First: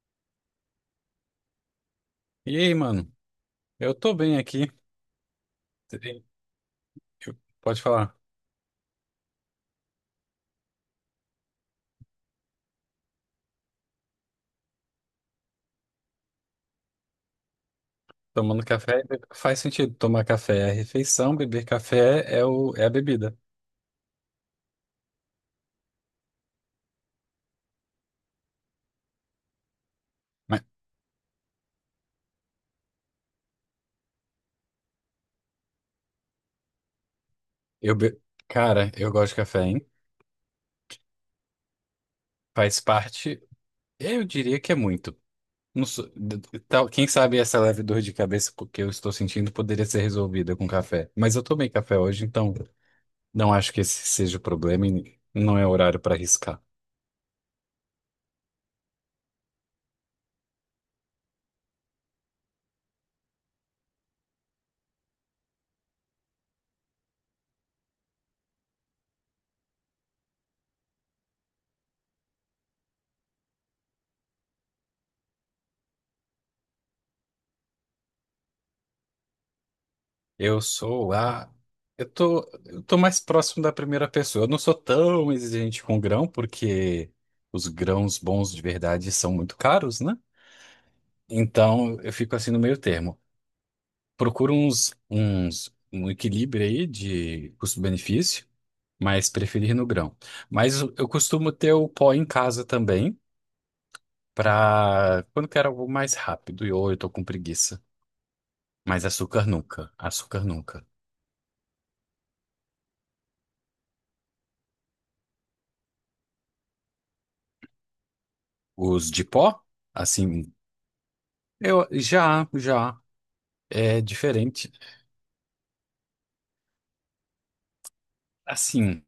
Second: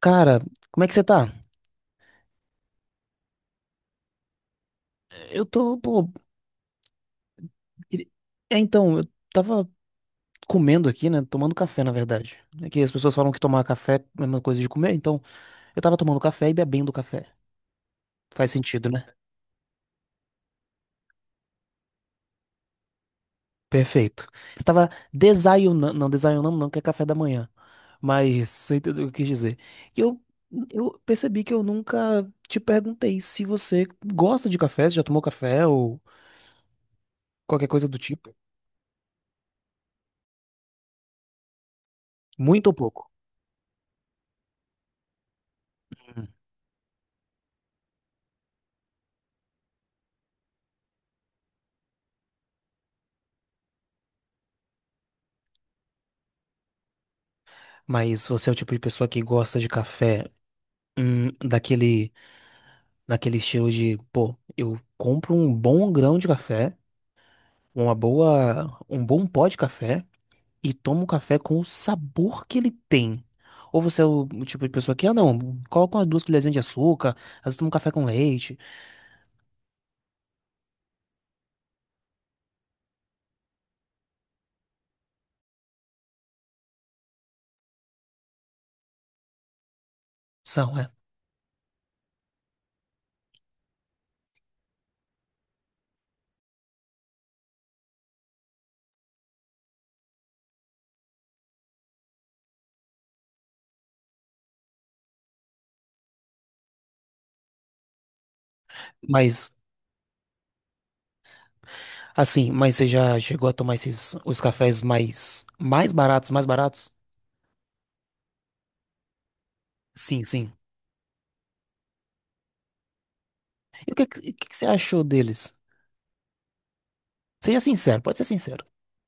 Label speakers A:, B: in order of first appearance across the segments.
A: Cara, como é que você tá?
B: E aí, mano? Eu tô bem aqui.
A: Eu tô, pô.
B: Sim. Eu- Pode
A: queria-
B: falar.
A: Eu tava comendo aqui, né? Tomando café, na verdade. É que as pessoas falam que tomar café é a mesma coisa de comer, então eu tava tomando café e bebendo café. Faz
B: Tomando
A: sentido,
B: café
A: né?
B: faz sentido. Tomar café é a refeição, beber café é a bebida.
A: Perfeito. Estava desayunando não, que é café da manhã. Mas você entendeu o que eu quis dizer. E eu,
B: Mas
A: eu percebi que eu nunca te perguntei se você gosta de café, se já tomou café ou qualquer coisa
B: eu
A: do
B: be...
A: tipo.
B: Cara, eu gosto de café, hein?
A: Muito ou
B: Faz
A: pouco.
B: parte. Eu diria que é muito. Não sou-
A: Hum.
B: d- d- tal- Quem sabe essa leve dor de cabeça que eu estou sentindo poderia ser resolvida com café. Mas eu tomei café hoje, então não acho que esse seja o problema e não é horário para arriscar.
A: Mas você é o tipo de pessoa que gosta de café. Hum, daquele, daquele estilo de, pô, eu compro um bom grão de café, um bom pó de café e tomo o café com o sabor que ele tem. Ou você é o tipo de pessoa que, ah, não, coloca umas duas colherzinhas de açúcar, às vezes toma um café com leite,
B: Eu sou a. Eu tô mais próximo da primeira pessoa. Eu não sou tão exigente com grão, porque os grãos bons de verdade são muito caros, né?
A: são, é.
B: Então eu fico assim no meio termo. Procuro um equilíbrio aí de custo-benefício, mas preferir no grão. Mas eu costumo ter o pó em casa também, para quando quero algo mais rápido, e ou eu tô com preguiça. Mas açúcar
A: Mas,
B: nunca, açúcar nunca.
A: assim, mas você já chegou a tomar esses, os cafés mais baratos, mais baratos?
B: Os de pó?
A: Sim,
B: Assim,
A: sim.
B: eu já, já
A: E o
B: é
A: que, que, que que você
B: diferente.
A: achou deles? Seja sincero, pode ser sincero.
B: Assim,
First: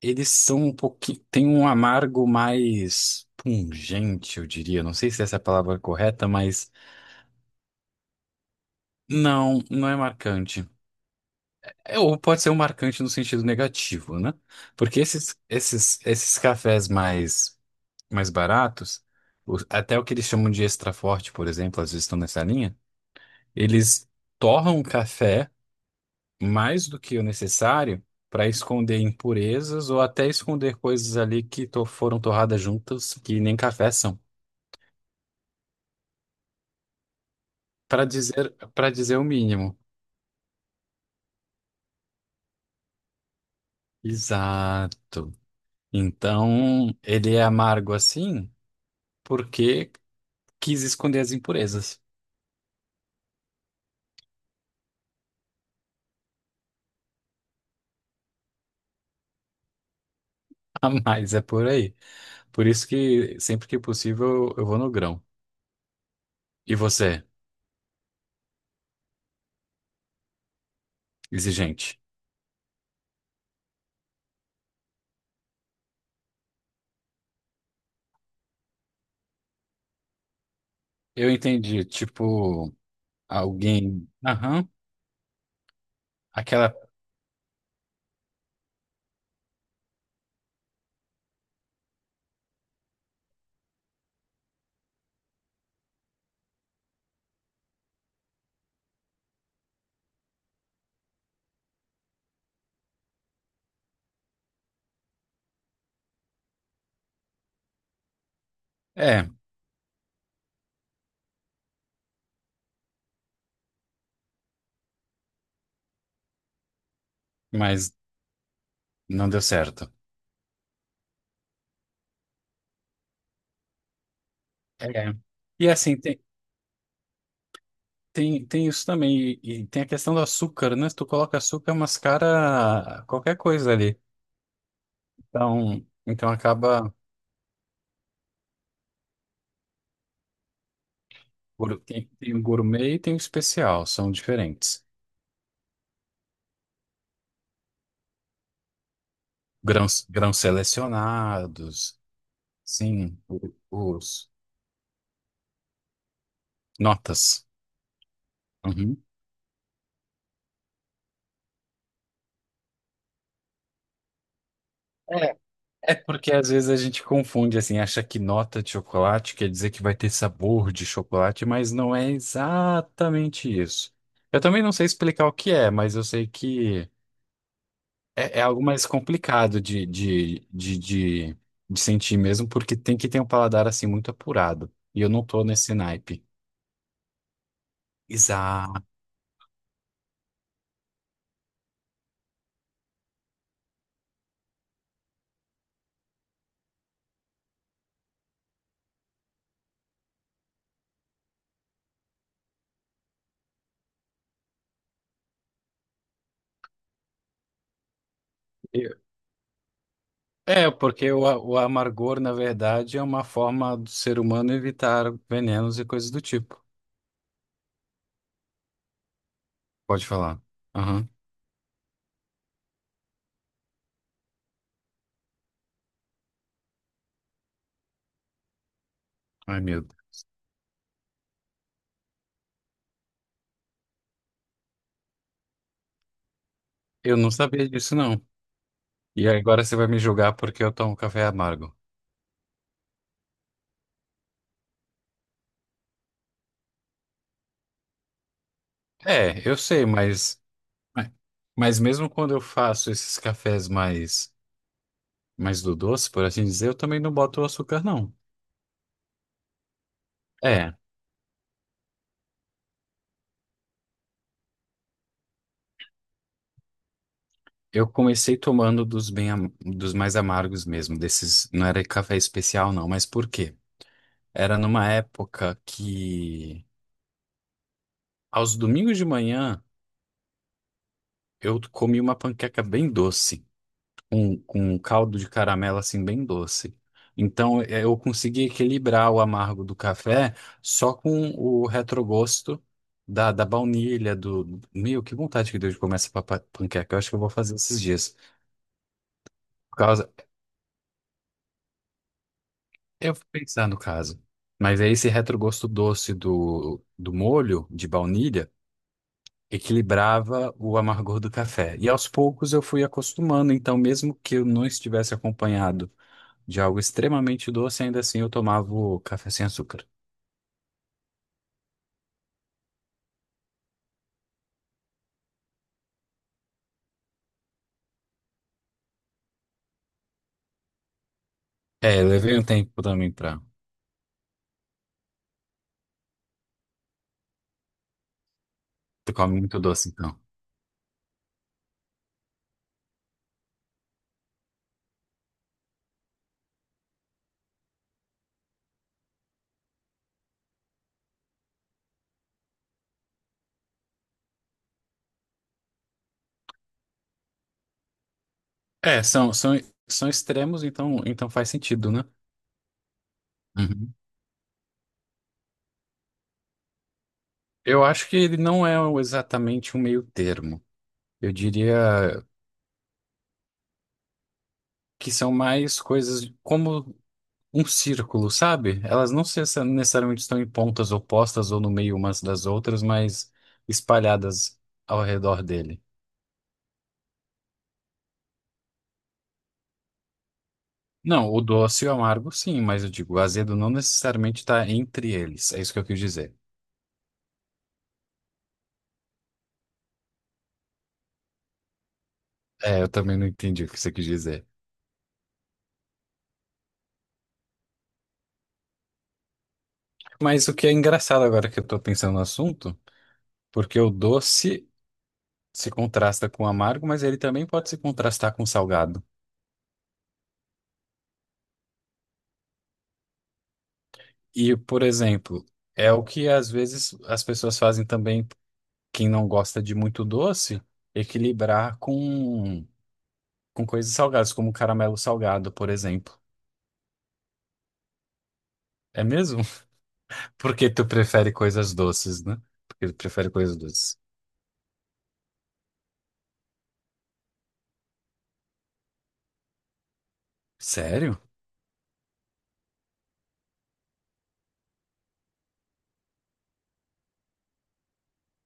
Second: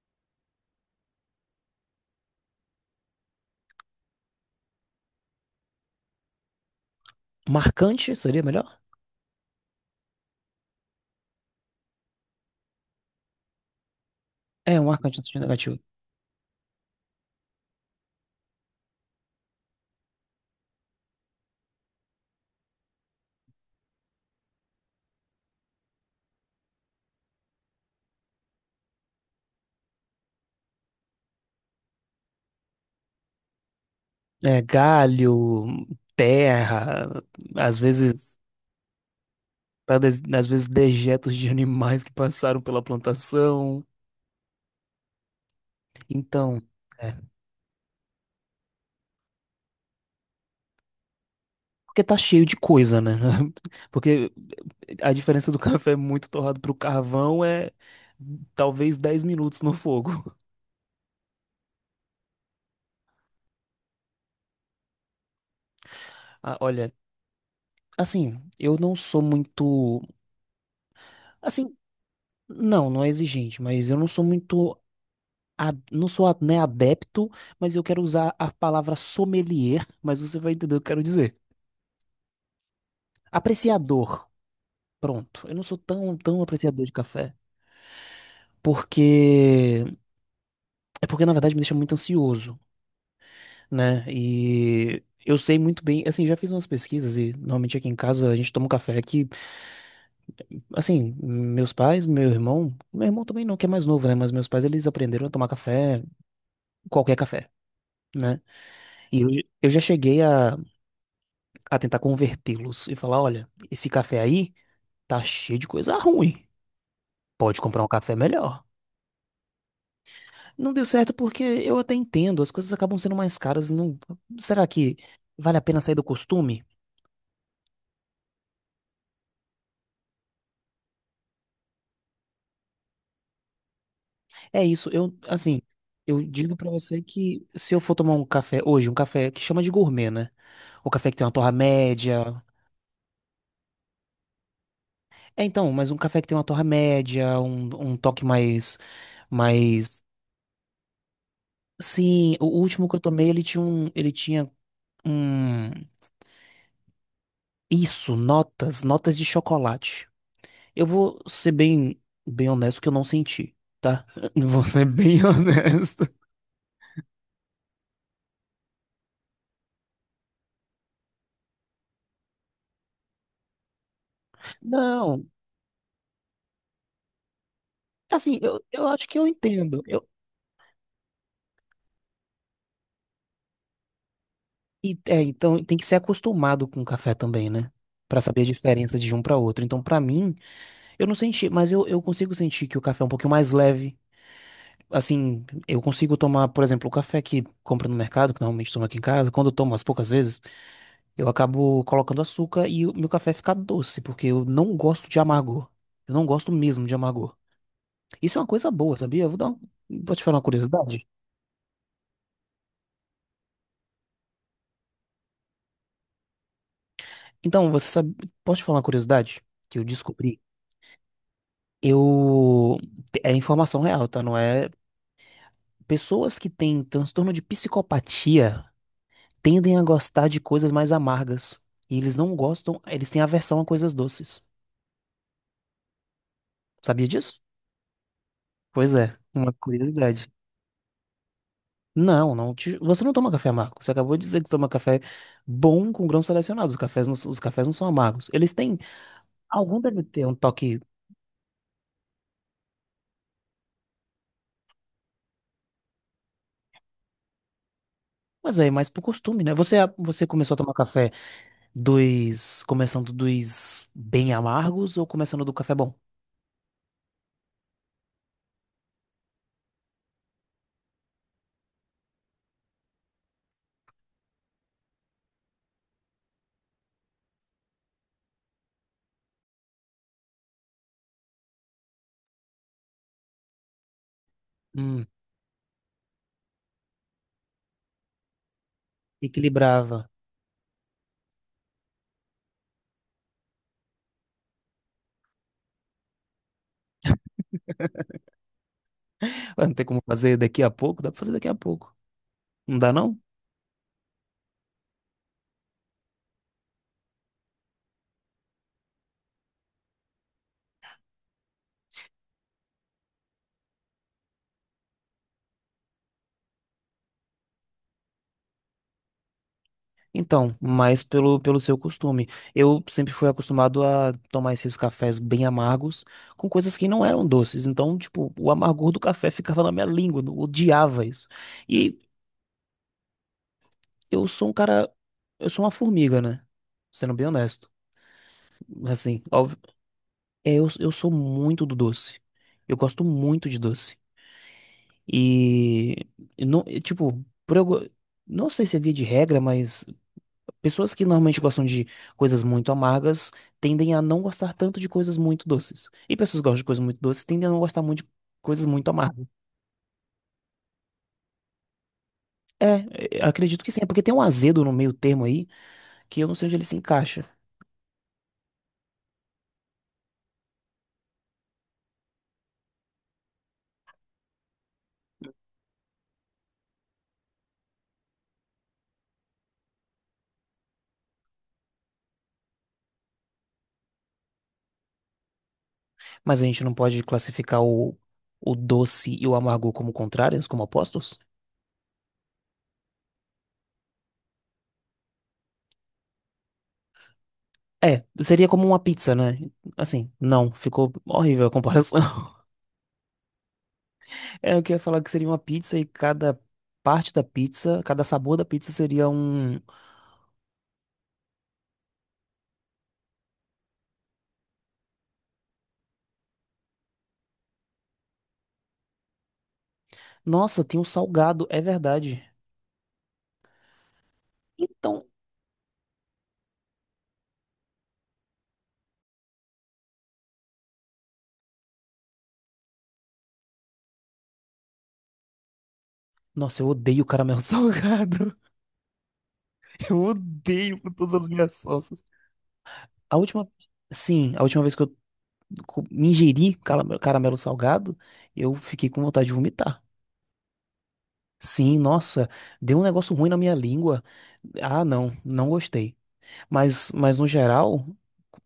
B: eles são um pouquinho, tem um amargo mais pungente, eu diria. Não sei se essa é a palavra correta, mas
A: Marcante seria melhor?
B: não, não é marcante. É, ou pode ser um marcante no sentido negativo, né?
A: É, um
B: Porque
A: marcante no
B: esses,
A: sentido negativo.
B: esses, esses cafés mais baratos, até o que eles chamam de extra forte, por exemplo, às vezes estão nessa linha, eles torram o café mais do que o necessário para esconder impurezas ou até esconder coisas ali que foram torradas juntas, que nem café são,
A: É, galho, terra, às
B: para
A: vezes,
B: dizer, para dizer o mínimo.
A: às vezes dejetos de animais que passaram pela plantação.
B: Exato.
A: Então,
B: Então,
A: é,
B: ele é amargo assim porque quis esconder as impurezas.
A: porque tá cheio de coisa, né? Porque a diferença do café muito torrado pro carvão é talvez 10 minutos no fogo.
B: A mais é por aí. Por isso que sempre que possível eu vou no grão.
A: Ah,
B: E
A: olha,
B: você,
A: assim, eu não sou muito, assim,
B: exigente?
A: não, não é exigente, mas eu não sou muito não sou, né, adepto, mas eu quero usar a palavra sommelier, mas você vai entender o que eu quero
B: Eu
A: dizer.
B: entendi, tipo, alguém,
A: Apreciador.
B: aham,
A: Pronto. Eu não sou tão
B: aquela,
A: apreciador de café, porque é porque na verdade me deixa muito ansioso, né? E eu sei muito bem, assim, já fiz umas pesquisas e normalmente aqui em casa a gente toma um café que, assim, meus pais, meu irmão também não, que é mais novo, né? Mas meus pais eles aprenderam a tomar café, qualquer café, né? E eu,
B: é,
A: eu já cheguei a tentar convertê-los e falar, olha, esse café aí tá cheio de coisa ruim. Pode comprar um
B: mas
A: café melhor.
B: não deu certo.
A: Não deu certo porque eu até entendo, as coisas acabam sendo mais caras. Não... Será que
B: É.
A: vale a
B: E
A: pena sair
B: assim,
A: do
B: tem,
A: costume?
B: tem, tem isso também. E tem a questão do açúcar, né? Se tu coloca açúcar, mascara qualquer coisa ali.
A: É isso, eu, assim,
B: Então,
A: eu
B: então
A: digo pra
B: acaba.
A: você que se eu for tomar um café hoje, um café que chama de gourmet, né? O café que tem uma torra
B: Tem
A: média.
B: o gourmet e tem o especial, são diferentes.
A: É, então, mas um café que tem uma torra média, um toque mais, mais...
B: Grãos, grãos selecionados,
A: Sim, o último que eu
B: sim,
A: tomei,
B: o-
A: ele
B: os
A: tinha um.
B: notas.
A: Isso, notas,
B: Uhum.
A: notas de chocolate. Eu vou ser bem honesto que eu não senti, tá? Vou ser bem
B: É
A: honesto.
B: porque às vezes a gente confunde, assim, acha que nota de chocolate quer dizer que vai ter sabor de chocolate, mas não é exatamente isso. Eu também não sei
A: Não,
B: explicar o que é, mas eu sei que
A: assim,
B: é algo mais
A: eu acho que eu
B: complicado
A: entendo.
B: de,
A: Eu,
B: de, de, de, de sentir mesmo, porque tem que ter um paladar, assim, muito apurado.
A: e,
B: E eu
A: é,
B: não tô
A: então
B: nesse
A: tem que ser
B: naipe.
A: acostumado com o café também, né? Pra saber a
B: Exato.
A: diferença de um pra outro. Então, pra mim, eu não senti, mas eu consigo sentir que o café é um pouquinho mais leve. Assim, eu consigo tomar, por exemplo, o café que compra no mercado, que normalmente tomo aqui em casa, quando eu tomo as poucas vezes. Eu acabo colocando açúcar e o meu café fica doce, porque eu não gosto de amargor. Eu não gosto mesmo de amargor. Isso é uma coisa boa,
B: Eu-
A: sabia? Eu vou dar um... Vou te falar uma
B: É,
A: curiosidade.
B: porque o amargor, na verdade, é uma forma do ser humano evitar venenos e coisas do tipo.
A: Então, você sabe... Posso te falar uma curiosidade que eu
B: Pode
A: descobri?
B: falar. Aham.
A: Eu... É informação real, tá? Não é... Pessoas que têm transtorno de psicopatia
B: Ai,
A: tendem a
B: meu
A: gostar de coisas mais amargas. E eles não gostam... Eles têm aversão a coisas doces. Sabia
B: Eu não
A: disso?
B: sabia disso, não.
A: Pois é,
B: E
A: uma
B: agora você vai me
A: curiosidade.
B: julgar porque eu tomo café amargo.
A: Não, não te- você não toma café amargo. Você acabou de dizer que toma café bom com grãos selecionados. Os cafés não são amargos. Eles têm.
B: É, eu
A: Algum
B: sei,
A: deve ter um
B: mas,
A: toque.
B: mas mesmo quando eu faço esses cafés mais do doce, por assim dizer, eu também não boto açúcar, não.
A: Mas é mais por costume, né? Você começou a tomar
B: É,
A: café dos. Começando dos bem amargos ou começando do café bom?
B: eu comecei tomando dos mais amargos mesmo, desses, não era café especial, não, mas por quê? Era numa época que, aos domingos de manhã, eu comi uma panqueca bem doce. Com um
A: Hum,
B: caldo de caramelo assim bem doce. Então eu consegui equilibrar o amargo do
A: equilibrava.
B: café só com o retrogosto da baunilha, do... Meu, que vontade que deu de comer essa panqueca. Eu acho que eu vou fazer esses dias.
A: Vai, Não
B: Por
A: ter como
B: causa...
A: fazer daqui a pouco? Dá pra fazer daqui a pouco. Não dá,
B: Eu
A: não?
B: vou pensar no caso. Mas é esse retrogosto doce do molho de baunilha equilibrava o amargor do café. E aos poucos eu fui acostumando, então mesmo que eu não estivesse acompanhado de algo extremamente doce, ainda assim eu tomava o café sem açúcar.
A: Então, mais pelo, pelo seu costume. Eu sempre fui acostumado a tomar esses cafés bem amargos com coisas que não eram doces. Então, tipo, o amargor do café ficava na minha língua, eu odiava isso. E
B: É, levei um tempo também pra...
A: eu sou um cara, eu sou uma formiga, né? Sendo bem honesto.
B: Tu
A: Assim,
B: come
A: óbvio,
B: muito doce, então.
A: é, eu sou muito do doce. Eu gosto muito de doce. E, e não, e, tipo, não sei se é via de regra, mas pessoas que normalmente gostam de coisas muito amargas tendem a não gostar tanto de coisas muito doces. E pessoas que gostam de coisas muito doces tendem a não gostar muito de coisas muito
B: É,
A: amargas.
B: são extremos, então faz sentido, né?
A: É, é, acredito que sim, é
B: Uhum.
A: porque tem um azedo no meio termo aí que eu não sei onde ele se encaixa.
B: Eu acho que ele não é exatamente um meio termo. Eu diria que são mais coisas como um círculo, sabe? Elas não necessariamente estão em pontas opostas ou no meio umas das outras, mas espalhadas ao redor dele.
A: Mas a gente não pode classificar o doce e o amargo como contrários, como opostos?
B: Não, o doce e o amargo, sim, mas eu digo, o azedo não necessariamente está entre eles. É isso que eu quis dizer.
A: É, seria como uma pizza, né? Assim, não, ficou horrível a comparação.
B: É, eu também não entendi o que você quis dizer.
A: É, eu queria falar que seria uma pizza e cada parte da pizza, cada sabor da pizza seria um.
B: Mas o que é engraçado agora que eu tô pensando no assunto, porque o doce se contrasta com o amargo, mas ele também pode se contrastar com o salgado.
A: Nossa, tem um salgado, é verdade.
B: E, por
A: Então,
B: exemplo, é o que às vezes as pessoas fazem também, quem não gosta de muito doce, equilibrar com, coisas salgadas, como caramelo salgado, por exemplo.
A: nossa, eu odeio caramelo salgado.
B: É mesmo?
A: Eu
B: Porque
A: odeio
B: tu
A: com todas as
B: prefere
A: minhas
B: coisas
A: forças.
B: doces, né? Porque tu
A: A
B: prefere
A: última,
B: coisas doces.
A: sim, a última vez que eu me ingeri caramelo, caramelo salgado, eu fiquei com vontade de vomitar.
B: Sério?
A: Sim, nossa, deu um negócio ruim na minha língua. Ah, não, não gostei. Mas no geral,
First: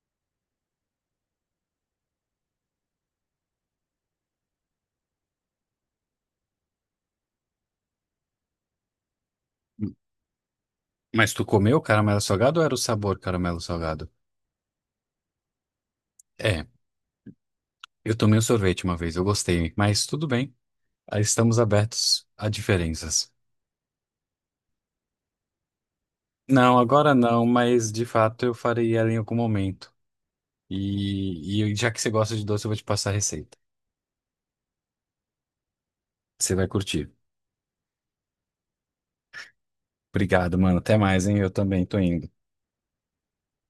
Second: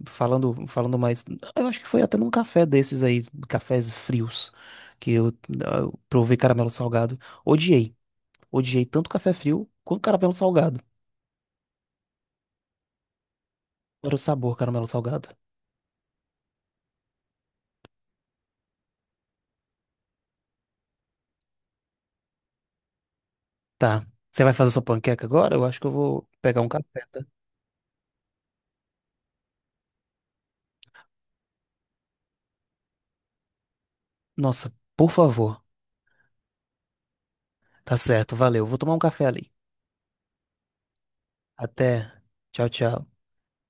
A: falando mais, eu acho que foi até num café desses aí, cafés frios, que eu, eu provei caramelo salgado. Odiei. Odiei tanto café frio quanto caramelo salgado.
B: Mas tu comeu caramelo salgado ou era o sabor caramelo salgado?
A: Era o sabor caramelo salgado.
B: É, eu tomei um sorvete uma vez, eu gostei, mas tudo bem. Aí, estamos abertos a diferenças.
A: Tá. Você vai fazer sua panqueca agora? Eu acho que eu vou pegar um
B: Não,
A: café,
B: agora
A: tá?
B: não, mas de fato eu farei ela em algum momento. E já que você gosta de doce, eu vou te passar a receita.
A: Nossa, por favor.
B: Você vai curtir.
A: Tá certo, valeu. Vou tomar um café ali.
B: Obrigado, mano. Até mais, hein? Eu também tô
A: Até.
B: indo.
A: Tchau, tchau.